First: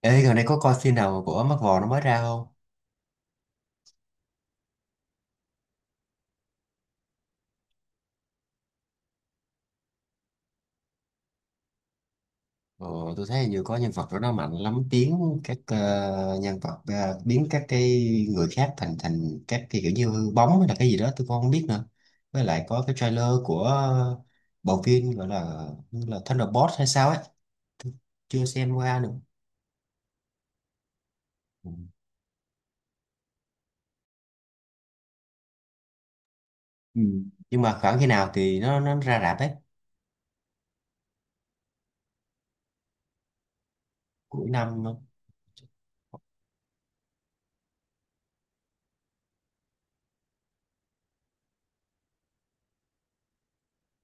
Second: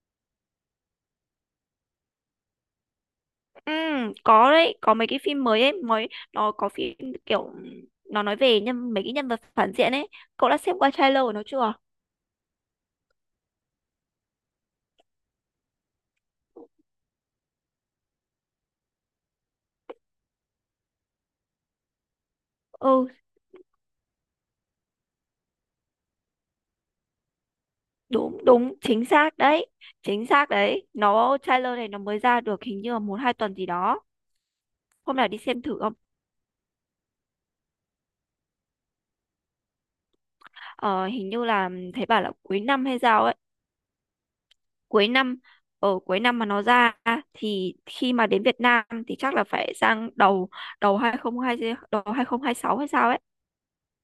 Ê, gần đây có coi phim nào của mắt Vò nó mới ra không? Ừ, có đấy, có mấy cái phim mới ấy, mới nó có phim kiểu nó nói về mấy cái nhân vật phản diện ấy. Cậu đã xem qua trailer của nó chưa? Ờ, tôi thấy như có nhân vật đó nó mạnh lắm biến các nhân vật biến các cái người khác thành thành các cái kiểu như hư bóng hay là cái gì đó tôi cũng không biết nữa. Với lại có cái Ừ, trailer của bộ phim gọi là như là Thunderbolt hay sao ấy, chưa đúng xem đúng, qua chính nữa. xác đấy. Chính xác đấy. Nó Ừ. trailer này nó mới ra được hình như là một hai tuần gì đó. Hôm nào đi xem thử không? Ừ. Nhưng mà khoảng khi nào thì nó ra rạp ấy, Ờ, hình như là thấy bảo là cuối năm hay sao ấy. cuối năm. Cuối năm Cuối năm mà nó ra thì khi mà đến Việt Nam thì chắc là phải sang đầu đầu hai không hai đầu 2026 hay sao ấy.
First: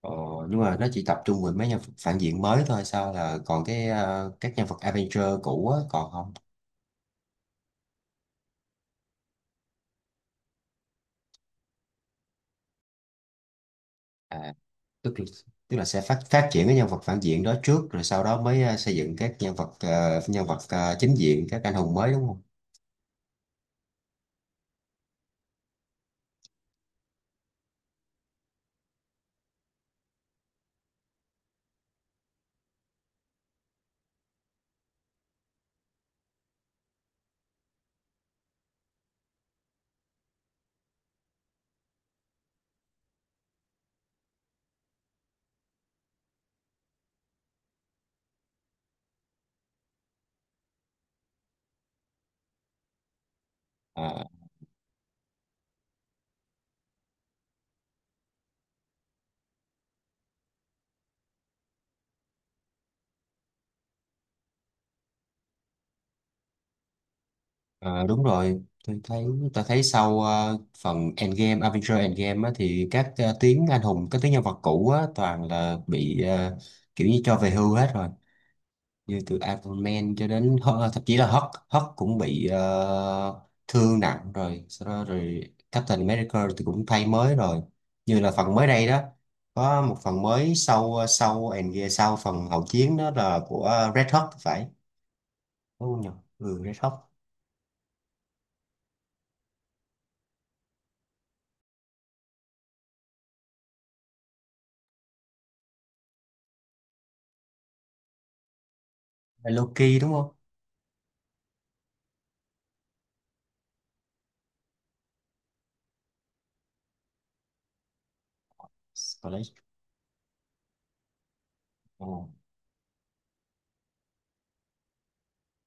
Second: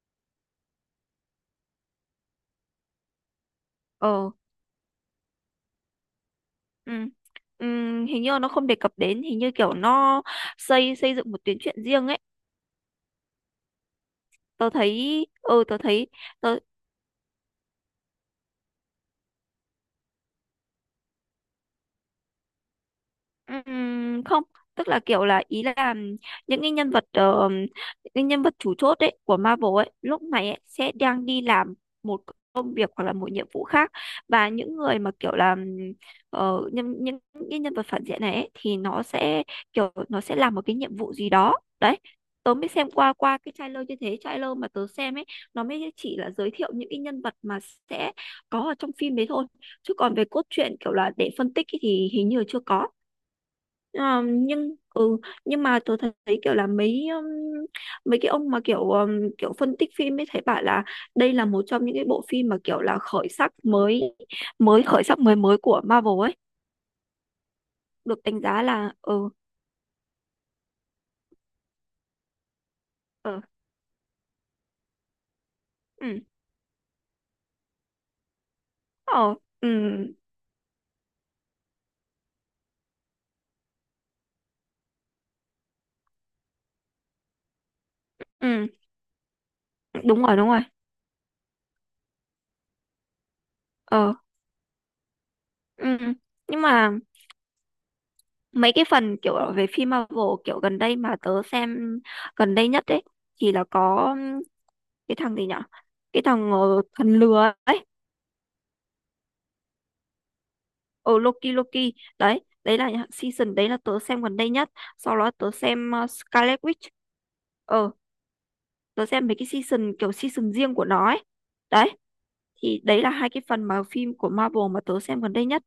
Ờ, nhưng mà nó chỉ tập trung về mấy nhân vật phản diện mới thôi sao là còn cái Ờ. Các nhân vật Avenger cũ á, còn không? Ừ. Ừ, hình như là nó không đề cập đến hình như kiểu nó xây xây dựng một tuyến truyện riêng ấy. À, tức là, tức Tớ là sẽ thấy. phát phát Tớ triển cái nhân vật phản diện đó trước rồi sau đó mới xây dựng các nhân vật nhân vật chính diện các anh hùng mới đúng không? Không tức là kiểu là ý là những cái nhân vật chủ chốt ấy của Marvel ấy lúc này ấy, sẽ đang đi làm một công việc hoặc là một nhiệm vụ khác, và những người mà kiểu là những cái nhân vật phản diện này ấy, thì nó sẽ kiểu nó sẽ làm một cái nhiệm vụ gì đó. Đấy, tớ mới xem qua qua cái trailer như thế. Trailer mà tớ xem ấy nó mới chỉ là giới thiệu những cái nhân vật mà sẽ có ở trong phim đấy thôi, chứ còn về cốt truyện kiểu là để phân tích ấy thì hình như là chưa có. Ờ, À, nhưng ừ nhưng mà tôi thấy kiểu là mấy mấy cái ông mà kiểu kiểu phân tích phim ấy thấy bảo là đây là một trong những cái bộ phim mà kiểu là khởi sắc mới mới của Marvel ấy, đúng được đánh rồi. giá là Tôi thấy ừ. tôi thấy sau phần Endgame Avengers Endgame á, thì các Ừ. tuyến anh hùng các tuyến nhân vật cũ á, toàn là Ừ. bị kiểu như cho về hưu hết rồi, như Ờ, từ ừ. Iron Man cho đến thậm chí là Hulk Hulk cũng bị thương nặng rồi sau đó rồi Captain America thì cũng thay mới rồi, như là phần mới Ừ, đây đó có một phần đúng rồi, đúng mới rồi. sau sau and yeah, sau phần hậu chiến đó là của Red Ờ. Hulk thì phải, đúng Ừ. không nhỉ? Nhưng Ừ, Red mà Hulk. mấy cái phần kiểu về phim Marvel kiểu gần đây mà tớ xem gần đây nhất ấy thì là có cái thằng gì nhở, cái thằng thần lừa ấy. Là Loki đúng không? Loki. Loki đấy, đấy là những season đấy là tớ xem gần đây nhất. Sau đó tớ xem Scarlet Witch. Ờ, tớ xem mấy cái Scarlet. season kiểu season riêng của nó ấy. Đấy Oh. thì đấy là hai cái phần mà phim của Marvel mà tớ xem gần đây nhất.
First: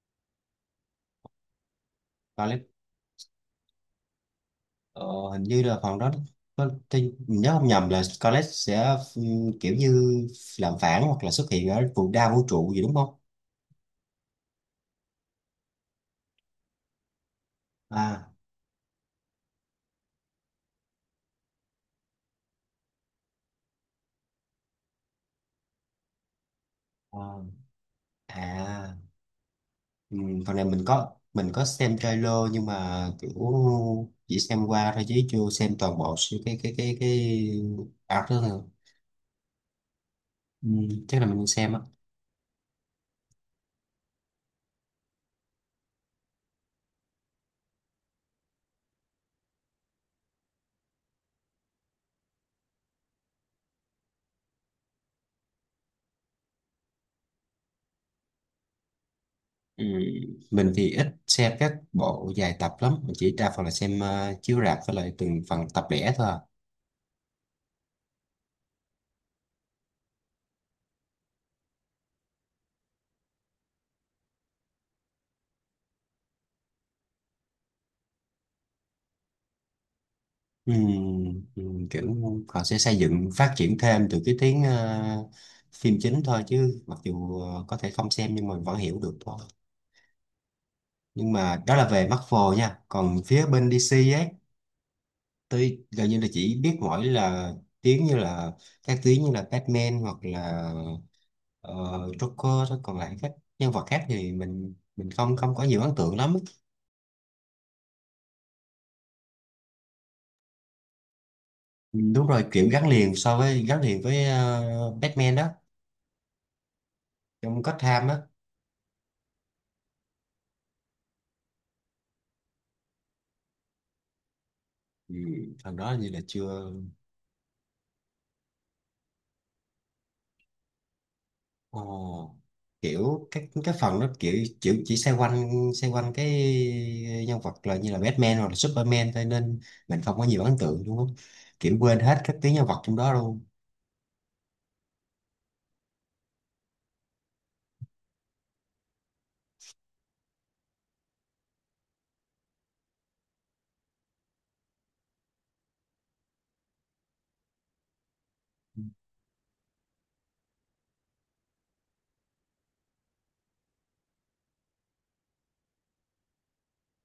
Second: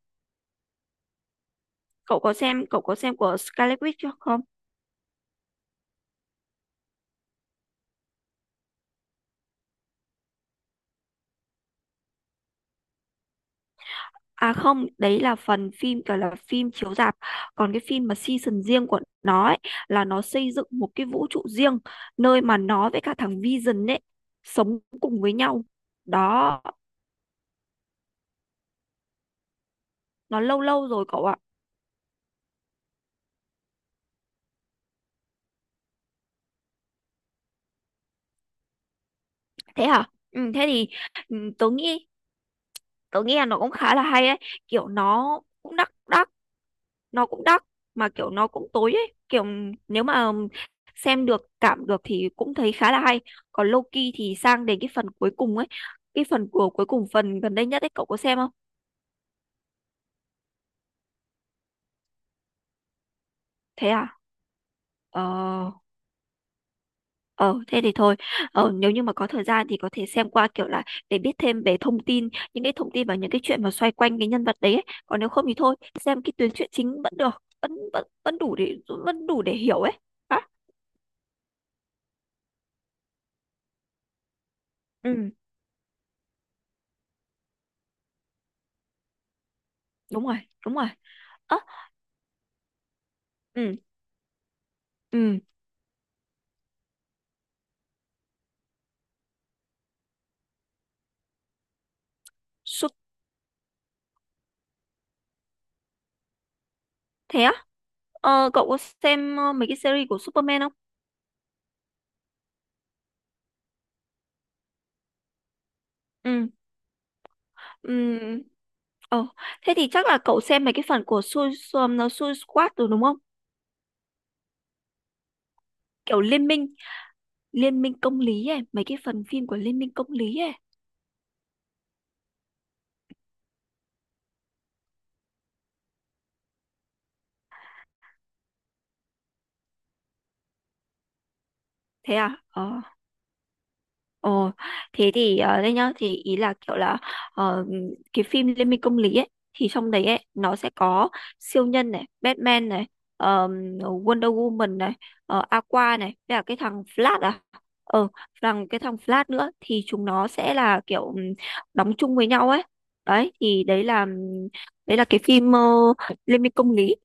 Scarlet, Cậu có xem của Scarlet Witch chưa không? ờ, hình như là phần đó tôi nhớ không nhầm là Scarlet sẽ kiểu như làm phản hoặc là xuất hiện ở đa vũ trụ gì đúng không. À không, đấy là phần phim gọi là phim chiếu rạp, còn cái phim mà À. season riêng của nó ấy, là nó xây dựng một cái vũ trụ riêng, nơi mà nó với cả thằng Vision ấy sống cùng với nhau. Đó. Ờ. À, ừ, Nó phần lâu này lâu rồi cậu ạ. mình có xem trailer nhưng mà kiểu chỉ xem qua thôi chứ chưa xem toàn bộ sự- cái art đó thôi. Thế hả? Ừ, thế ừ, thì chắc là mình ừ, không tớ xem á. nghĩ, tớ nghĩ là nó cũng khá là hay ấy, kiểu nó cũng đắt đắt, nó cũng đắt, mà kiểu nó cũng tối ấy, kiểu nếu mà xem được cảm được thì cũng thấy khá là hay. Còn Loki thì sang đến cái phần cuối cùng ấy, cái phần cuối cùng, phần gần đây nhất ấy cậu có xem không? ừ, mình thì ít xem các bộ dài tập lắm, mình chỉ đa phần là Thế xem à? Chiếu rạp với lại Ờ. từng phần tập lẻ thôi à. Ờ, thế thì thôi, ờ, nếu như mà có thời gian thì có thể xem qua kiểu là để biết thêm về thông tin, những cái thông tin và những cái chuyện mà xoay quanh cái nhân vật đấy ấy. Còn nếu không thì thôi, xem cái tuyến truyện chính vẫn được, vẫn vẫn vẫn đủ để hiểu ấy. Hả? ừ, ừ, kiểu họ sẽ xây dựng phát triển thêm từ cái tiếng Ừ. phim chính thôi chứ mặc dù có thể không xem nhưng mà vẫn hiểu được thôi. Đúng rồi, đúng rồi. Nhưng Ơ, mà đó là về Marvel nha, còn phía bên ừ, DC ấy, ừ, tôi gần như là chỉ biết mỗi là tiếng như là các tiếng như là Batman hoặc là ờ, Joker thôi, su còn lại các nhân vật khác thì mình không không có nhiều ấn tượng lắm. thế á? Ờ, cậu có xem mấy cái series của Superman không? Ừ, đúng rồi, kiểu gắn liền so với gắn liền với Batman đó, Ừ. trong Ừ, Gotham á. ờ, thế thì chắc là cậu xem mấy cái phần của Su Su, Su Squad rồi đúng không? ừ, thằng đó như là Kiểu liên minh chưa. Liên minh công lý ấy, mấy cái phần phim của Liên minh công lý ấy. Ồ, kiểu cái phần nó kiểu kiểu chỉ xoay quanh cái nhân vật là như là Batman hoặc là Superman thôi nên mình không có nhiều ấn tượng, đúng không, kiểu quên Thế hết các à? tuyến nhân vật Ờ. trong đó luôn. Ồ, thế thì ờ, đây nhá, thì ý là kiểu là ờ, cái phim Liên minh công lý ấy thì trong đấy ấy nó sẽ có siêu nhân này, Batman này, ờm, Wonder Woman này, ờ, Aqua này, với cả cái thằng Flash à. Ờ, cái thằng Flash nữa thì chúng nó sẽ là kiểu đóng chung với nhau ấy. Đấy thì đấy là cái phim Liên minh công lý.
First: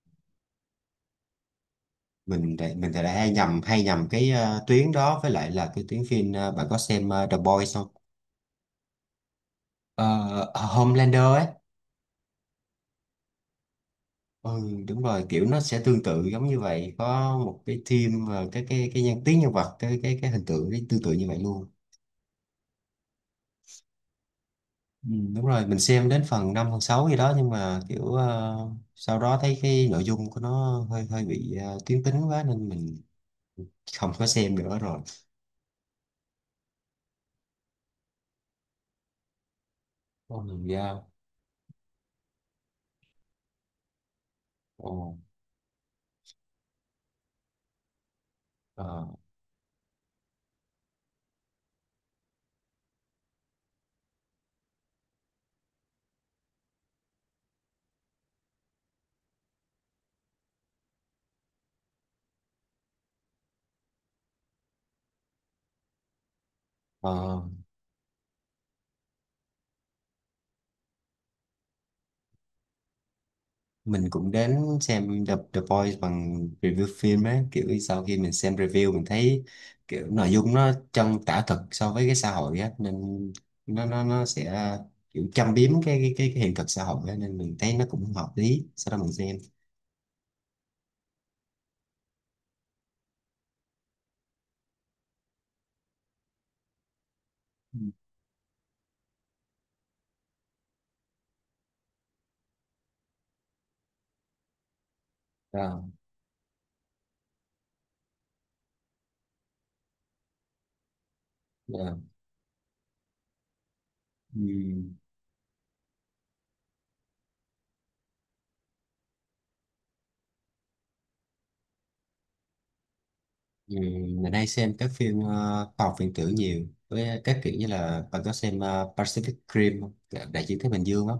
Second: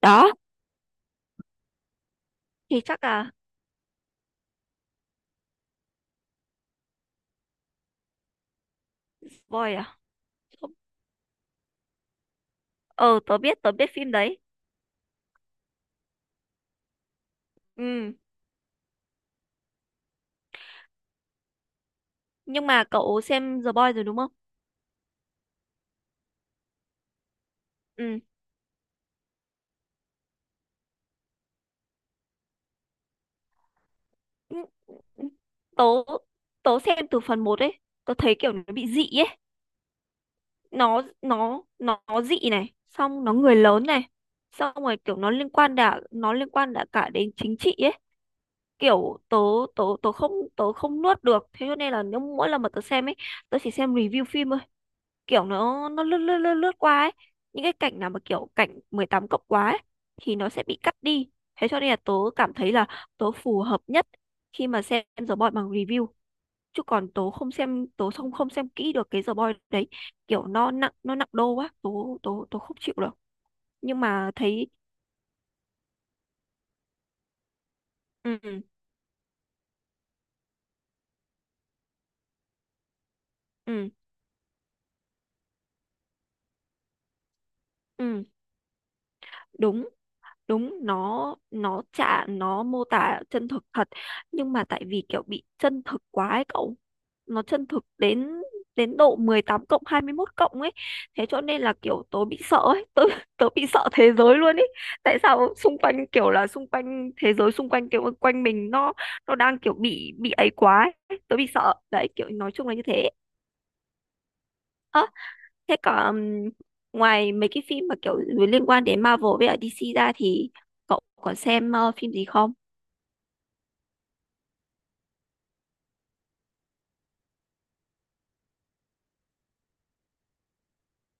Đó, thì Mình thì chắc lại hay là nhầm cái tuyến đó với lại là cái tuyến phim bạn có xem The Boys không? spoil à? Ờ, Homelander ấy. Ờ, tớ biết phim đấy. Ừ, đúng rồi, kiểu nó sẽ tương tự giống như vậy, có một cái Ừ, team và cái tuyến nhân vật cái hình tượng tương tự như vậy luôn. nhưng mà cậu xem The Boys rồi đúng không? Ừ, đúng rồi, mình xem đến phần 5 phần 6 gì đó nhưng mà kiểu Ừ. Sau đó thấy cái nội dung của nó hơi hơi bị tuyến tính quá nên mình không có xem Ừ, nữa rồi. Tớ tớ xem từ phần một ấy, tớ thấy kiểu nó bị dị ấy, Ồ, mình ra. nó nó dị này, xong nó người lớn này, xong Ồ, rồi kiểu nó liên quan đã cả đến chính trị ấy. ờ, Kiểu tớ, tớ không nuốt được, thế cho nên là nếu mỗi lần mà tớ xem ấy, tớ chỉ xem review phim, kiểu nó lướt lướt lướt lướt qua ấy, những cái cảnh nào mà kiểu cảnh 18+ quá ấy, thì nó sẽ bị cắt đi, thế cho nên là tớ cảm thấy là tớ phù hợp nhất khi mà xem The Boy bằng review, chứ còn tớ ờ, không xem, tớ không không xem kỹ được cái The Boy. Đấy, kiểu nó nặng đô quá, tớ, tớ không chịu được. Nhưng mình cũng mà đến thấy xem The Boys bằng review phim á, kiểu sau khi mình xem ừ. review mình thấy kiểu nội dung nó chân tả thực so với cái xã hội á nên nó Ừ. nó nó sẽ kiểu châm biếm cái hiện thực xã hội á nên mình thấy nó cũng Ừ. hợp lý sau đó mình xem. đúng Đúng, nó mô tả chân thực thật, nhưng mà tại vì kiểu bị chân thực quá ấy cậu, nó chân Ừ. thực đến đến độ 18+, 21+ cộng ấy, thế cho nên là kiểu tớ bị sợ ấy, tớ tớ bị sợ thế giới luôn ấy. Tại sao xung quanh kiểu là xung quanh thế giới xung quanh kiểu quanh mình nó đang kiểu bị ấy quá ấy. Tớ bị sợ Rồi. đấy, kiểu nói chung là như thế. Ừ. Thế có ngoài mấy cái phim mà kiểu liên quan đến Marvel với ở DC ra thì cậu có xem phim gì không? Ừ. Mình hay xem các phim khoa học viễn tưởng nhiều, với các kiểu như là bạn có xem Pacific Rim không? Đại dương Thái Bình Dương á,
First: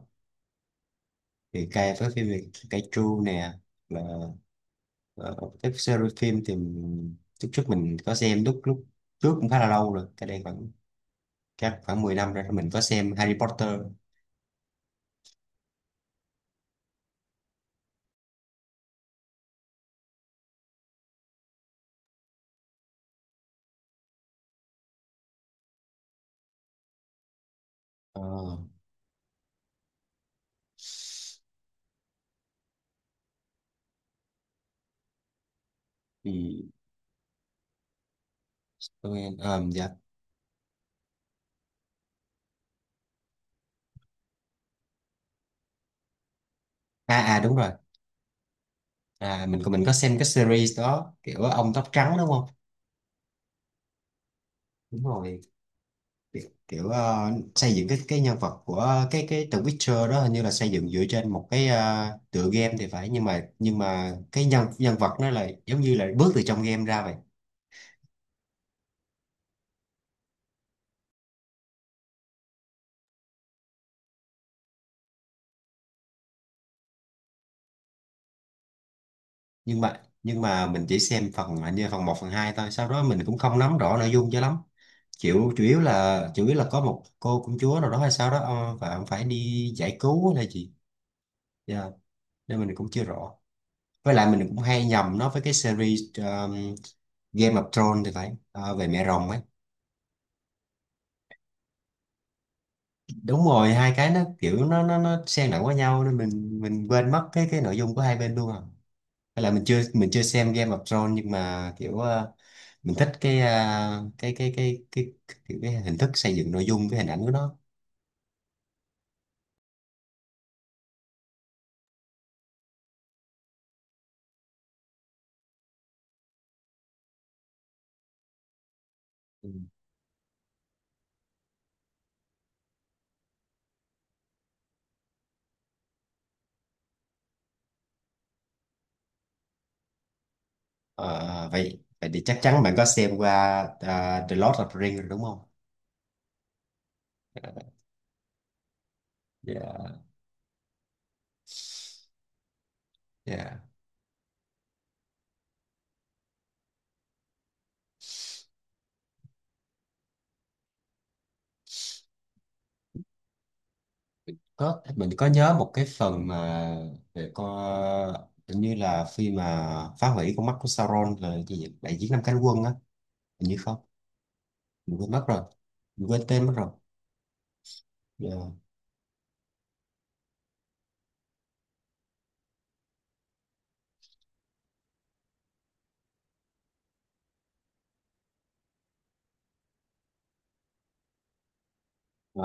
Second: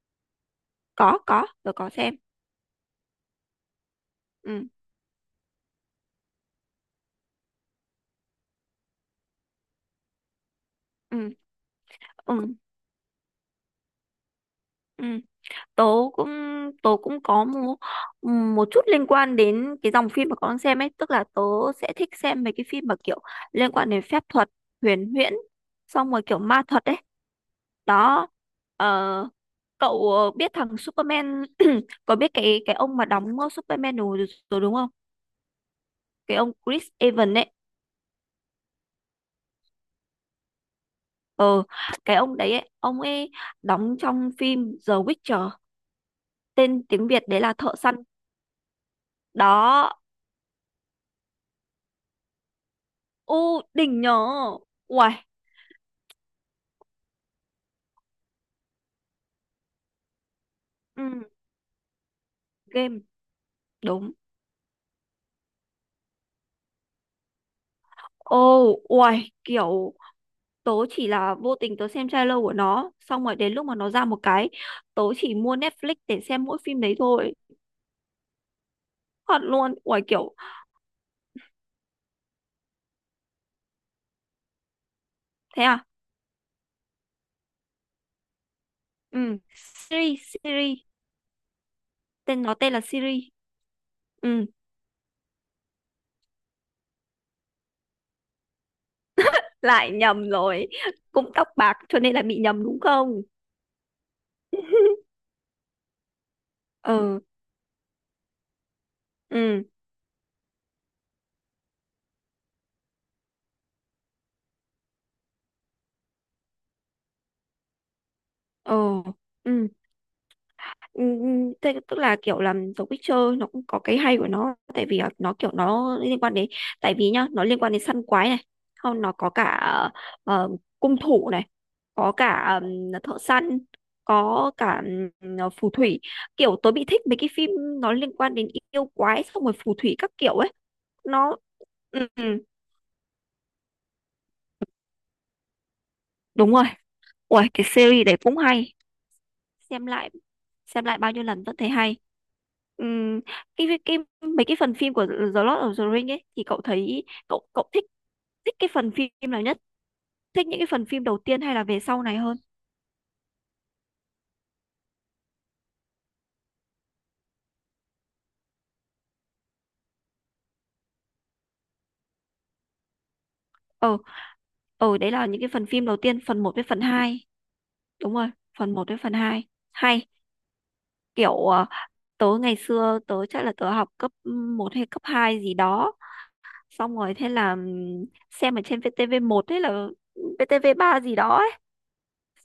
Có, thì tớ có cay với xem. phim về Kaiju nè, là Ừ, ờ, các series phim thì lúc trước mình có xem lúc lúc trước cũng khá là lâu rồi, cái đây khoảng ừ, khoảng 10 năm rồi ừ, mình có xem Harry Potter. ừ. Tớ cũng, tớ cũng có một, một chút liên quan đến cái dòng phim mà con đang xem ấy, tức là tớ sẽ thích xem mấy cái phim mà kiểu liên quan đến phép thuật, huyền huyễn, xong rồi kiểu ma thuật ấy. Ờ, Đó. Ờ, cậu biết thằng Superman có biết cái ông mà đóng Superman rồi, rồi đúng không? Cái ông thì Chris Evans ấy. tôi dạ. Ờ, cái ông đấy ấy, ông ấy đóng trong phim The Witcher, tên tiếng À Việt à đấy là đúng rồi, Thợ săn. à mình Đó, có xem cái series đó kiểu ông tóc trắng đúng không. u đỉnh nhờ. Đúng Uầy. rồi, kiểu xây dựng cái nhân vật của cái The Witcher đó, hình như là xây dựng Ừ, dựa trên một cái tựa game thì game. phải, nhưng Đúng. mà cái nhân nhân vật nó là giống như là bước từ trong game ra vậy. Ô, uầy, kiểu tớ chỉ là vô tình tớ xem trailer của nó xong rồi đến lúc mà nó ra một cái, tớ chỉ mua Netflix để xem mỗi phim đấy thôi, thật luôn. Uầy kiểu. Nhưng mà mình chỉ xem phần hình như phần một phần 2 thôi, sau đó mình cũng không nắm rõ nội dung cho lắm, chịu, Thế à? Chủ yếu là có một cô công chúa nào đó hay sao đó và ông Ừ, phải đi giải cứu series hay là gì. series, Dạ, tên nó nên tên mình là cũng chưa series. rõ, với lại Ừ, mình cũng hay nhầm nó với cái series Game of Thrones thì phải. Ờ, về mẹ rồng ấy, lại nhầm rồi, cũng tóc bạc cho nên là bị nhầm đúng không? đúng rồi, hai cái nó kiểu nó xen lẫn với nhau nên mình quên Ờ. mất cái nội dung của hai bên luôn à. Hay là Ừ. Mình chưa xem Game of Thrones nhưng mà kiểu mình thích cái, ờ, cái hình thức xây dựng nội dung, cái hình ảnh của nó. Ờ. Ừ. Ừ, ừ, thế tức là kiểu là The Witcher nó cũng có cái hay của nó, tại vì là nó kiểu nó liên quan đến, tại vì nhá nó liên quan đến săn quái này, không nó có cả Ừ. ờ, cung thủ này, có cả thợ săn, có cả phù thủy. Kiểu tớ bị thích mấy cái phim nó liên quan đến yêu quái xong rồi phù thủy các kiểu ấy. Nó Ờ, vậy ừ, vậy thì ừ, chắc chắn bạn có xem qua The Lord of the Rings rồi đúng không? đúng rồi. Ủa, cái series đấy cũng hay, xem Yeah, lại, xem lại bao nhiêu lần vẫn thấy hay. Ừm, yeah. cái, cái mấy cái phần phim của The Lord of the Ring ấy thì cậu thấy cậu cậu thích, thích cái phần phim nào nhất, thích những cái phần phim đầu tiên hay là về sau này hơn? Có, mình có nhớ một cái phần mà về con, hình như là khi mà phá hủy con mắt của Sauron, là cái gì vậy? Đại chiến năm cánh quân á, hình như không? Ờ. Ờ, Mình quên đấy mất là rồi, những cái phần phim đầu mình quên tiên, phần tên mất một với rồi. phần 2. Đúng rồi, Dạ. phần 1 với phần 2 hay, kiểu ờ, tớ ngày xưa tớ chắc là tớ học cấp 1 hay cấp 2 gì đó, xong rồi thế là xem ở trên VTV1 hay là VTV3 gì đó,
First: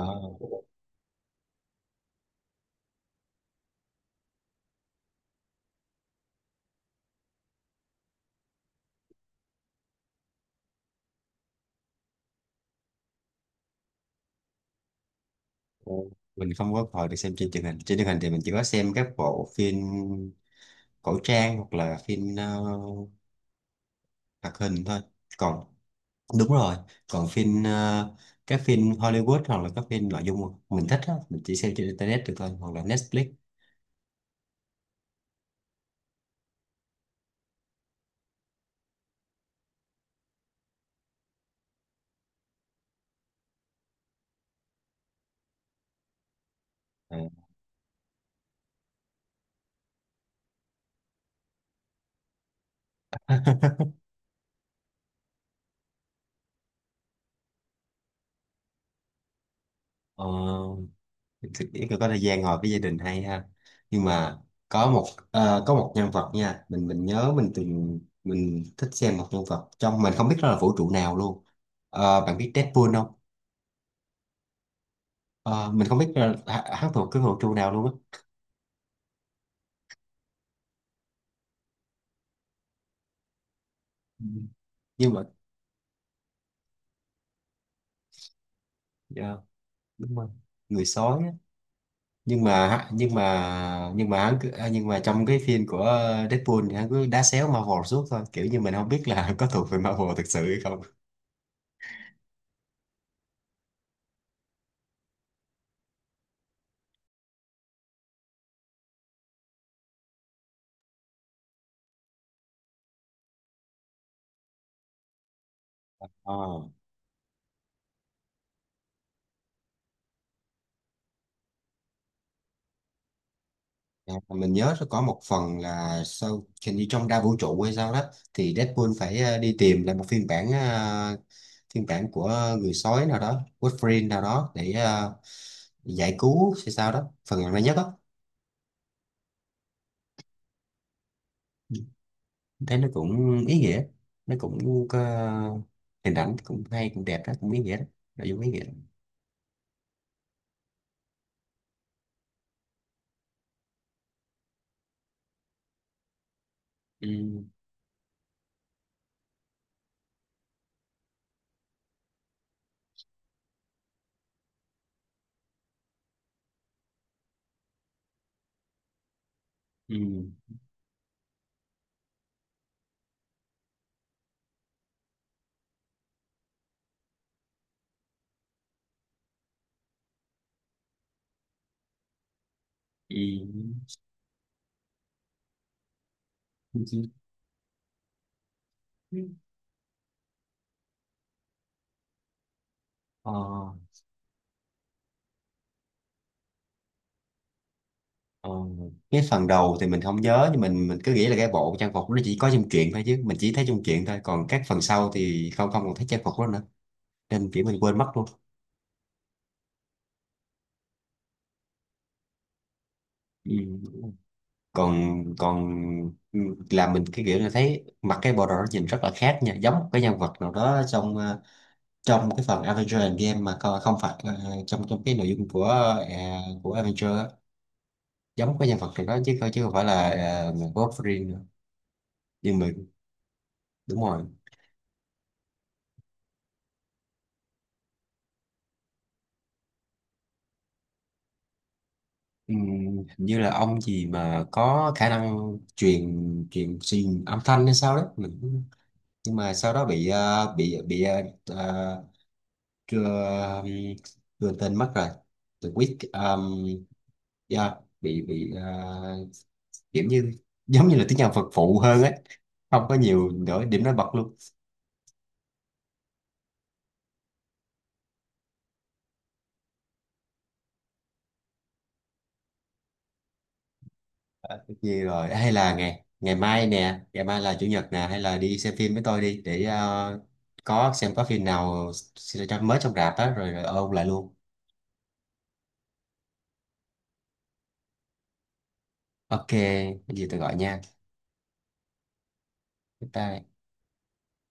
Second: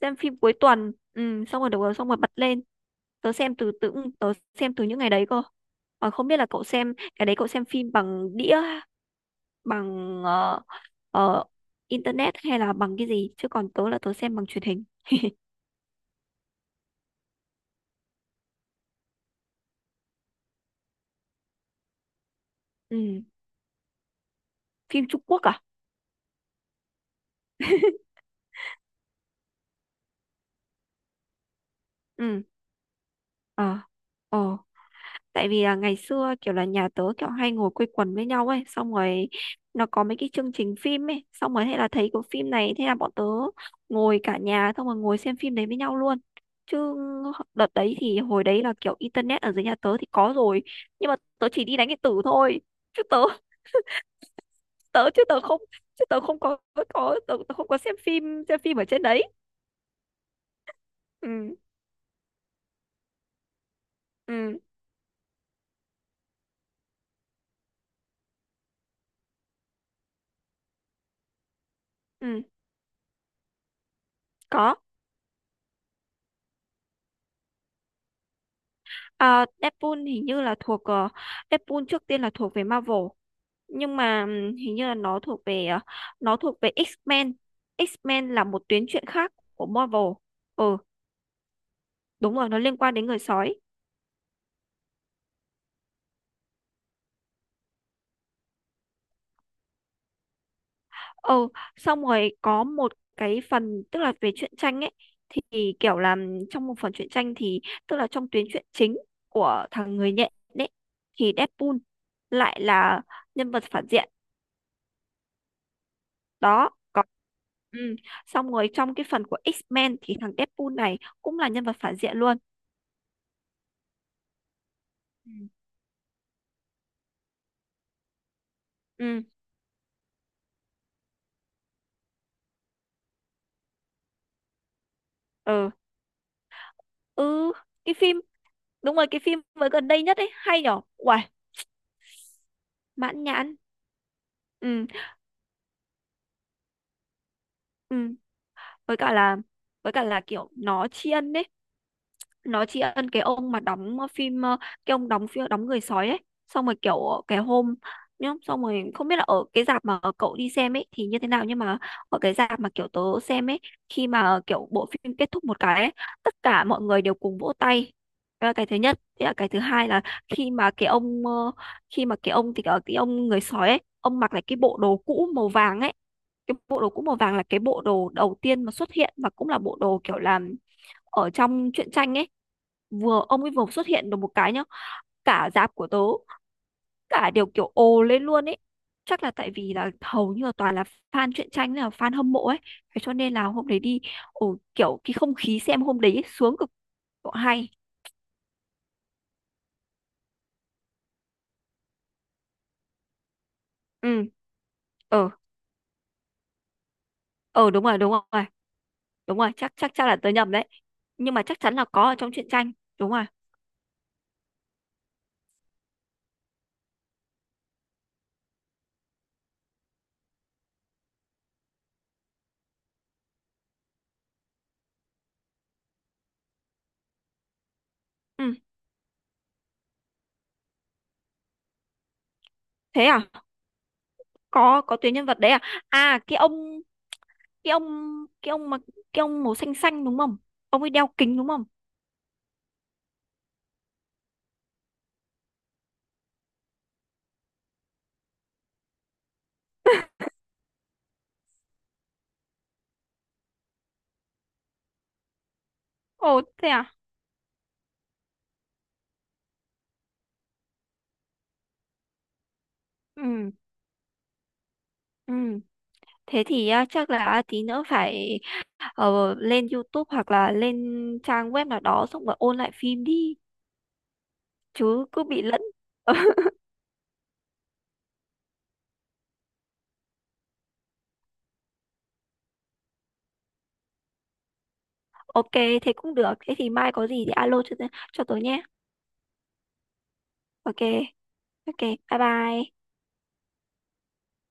xem phim cuối tuần, ừ, xong rồi được rồi xong rồi bật lên, tớ xem từ từ, tớ xem từ những ngày đấy cơ. Còn không biết là cậu xem cái đấy, cậu xem phim bằng đĩa, bằng ờ, ờ, internet hay là bằng cái gì chứ còn tớ là tớ xem bằng truyền hình. ờ, mình không có hồi được xem trên truyền hình, trên truyền hình thì mình chỉ có xem các bộ phim cổ trang hoặc là phim Ừ. hoạt hình thôi. Phim Trung Quốc à? Còn đúng rồi, còn phim các phim Hollywood hoặc là các phim nội dung mình thích á, mình chỉ xem trên internet được Ừ. thôi hoặc là Netflix. Ờ. Ờ, tại vì là ngày xưa kiểu là nhà tớ kiểu hay ngồi quây quần với nhau ấy, xong rồi nó có mấy cái chương trình phim ấy, xong rồi hay là thấy có phim này, thế là bọn tớ ngồi cả nhà xong rồi ngồi xem phim đấy với nhau luôn. Chứ Ờ, đợt đấy thì hồi đấy là kiểu internet ở dưới nhà tớ thì có rồi, nhưng mà tớ chỉ đi đánh điện tử thôi, chứ tớ, tớ chứ tớ không có, tớ không có xem phim, xem phim ở trên đấy. ờ, Ừ. thực ý là có thời gian ngồi với gia đình hay ha, nhưng mà Ừ. có một có một nhân vật nha, mình nhớ mình thích xem một nhân vật trong, mình không biết đó là vũ trụ nào luôn. Ờ, bạn Ừ. biết Deadpool không? Có. Ờ, mình không biết là hắn thuộc cái vũ trụ nào luôn á. À, Deadpool hình như là thuộc Deadpool trước tiên là thuộc về Marvel, nhưng mà Ừ. Hình như là Nhưng nó mà thuộc về nó thuộc về X-Men. X-Men là một tuyến truyện khác dạ, của Marvel. đúng rồi. Ừ, Người sói á. đúng rồi, nó liên quan đến người sói. Nhưng mà hắn cứ, à, nhưng mà trong cái phim của Deadpool thì hắn cứ đá xéo Marvel suốt thôi, kiểu như mình không biết là có thuộc về Marvel thực sự hay không. Ừ, xong rồi có một cái phần tức là về truyện tranh ấy, thì kiểu là trong một phần truyện tranh thì tức là trong tuyến truyện chính của thằng người nhện đấy thì Deadpool lại là nhân vật phản diện. Ờ. Đó có. Ừ. Xong rồi trong cái phần của X-Men thì thằng Deadpool này cũng là nhân vật phản diện luôn. À, mình nhớ có một Ừ. phần là sau, hình như trong đa vũ trụ hay sao đó, thì Deadpool phải Ừ. Đi tìm lại một phiên bản phiên bản của người sói nào đó, Wolverine nào đó để Ừ. giải cứu hay sao đó, phần Ừ. gần đây nhất Cái đó, phim, đúng rồi, cái phim mới gần đây nhất ấy hay nhở. Uầy, thấy nó mãn cũng nhãn. ý nghĩa, nó cũng Ừ. có hình ảnh cũng hay cũng đẹp đó, cũng ý nghĩa đó, Ừ. nội dung ý nghĩa đó. Với cả là, với cả là kiểu nó tri ân đấy, nó tri ân cái ông mà đóng phim cái ông đóng phim đóng người sói ấy, xong rồi kiểu cái Ừ, hôm, nhá, xong rồi không biết là ở cái rạp mà cậu đi xem ấy thì như thế nào, nhưng mà ở cái rạp mà kiểu tớ xem ấy, khi mà kiểu bộ phim kết thúc một cái ấy, tất cả mọi người đều cùng vỗ tay. Đấy là cái thứ nhất, thế là cái thứ hai ừ, là khi mà cái ông ờ, khi mà cái ông thì cái ông người sói ấy, ông mặc lại cái bộ đồ cũ màu vàng ấy. Cái bộ đồ cũ màu vàng là cái bộ đồ đầu tiên mà xuất hiện và cũng là bộ đồ kiểu là ở trong truyện tranh ấy, ừ. vừa ông ấy vừa xuất hiện được một cái nhá, cả dạp của tớ cả đều kiểu ồ lên luôn ấy. Chắc là tại vì là hầu như là toàn là fan truyện tranh, là fan hâm mộ ấy, thế cho Ờ. nên là hôm đấy đi, ồ kiểu cái không khí xem hôm đấy ấy, sướng cực độ, hay. Ờ, cái phần đầu thì mình không nhớ, nhưng mình cứ nghĩ là cái bộ trang phục nó chỉ có trong truyện thôi, chứ mình chỉ thấy trong truyện thôi, Ừ. còn các phần sau Ờ. thì không không còn thấy trang phục đó nữa nên kiểu Ờ, mình đúng quên rồi, mất đúng luôn. rồi, đúng rồi, chắc chắc chắc là tớ nhầm đấy, nhưng mà chắc chắn là có ở trong truyện tranh. Đúng rồi. Ừ. còn còn ừ, làm mình cái kiểu là thấy mặc cái bộ đồ đó nhìn rất là khác nha, giống một cái nhân vật nào đó trong trong cái phần Avenger Endgame mà không phải trong trong cái nội dung của ờ, của Avenger á, Ừ. giống cái nhân vật nào đó chứ chứ không phải là Wolverine nữa. Nhưng mà Thế à? đúng rồi. Có tuyến nhân vật đấy à? À cái ông, cái ông, cái ông mà, cái ông màu xanh xanh đúng không? Ông ấy đeo kính đúng không? Ừ, hình như là ông gì mà có khả năng truyền truyền truyền âm thanh hay sao đấy, mình cũng- nhưng mà sau đó bị uh, chưa, đưa tên mất rồi, từ Week Ồ thế à? yeah, bị kiểu như giống như là tiếng nhạc phật phụ hơn ấy, không có nhiều Ừ, nổi nổi bật luôn. ừ. Thế thì à, chắc là tí nữa phải ờ, lên YouTube hoặc là lên trang web nào đó xong rồi ôn lại phim đi, Ờ, tất nhiên chứ cứ rồi, bị hay lẫn. là ngày ngày mai nè, ngày mai là chủ nhật nè, hay là đi xem phim với tôi đi để có xem có phim nào mới trong rạp á rồi, rồi ôn lại luôn. Ok, thế cũng được. Thế thì mai có gì thì alo cho tôi nhé. Ok, cái gì tôi gọi nha. Ok, ok, bye bye. Bye bye.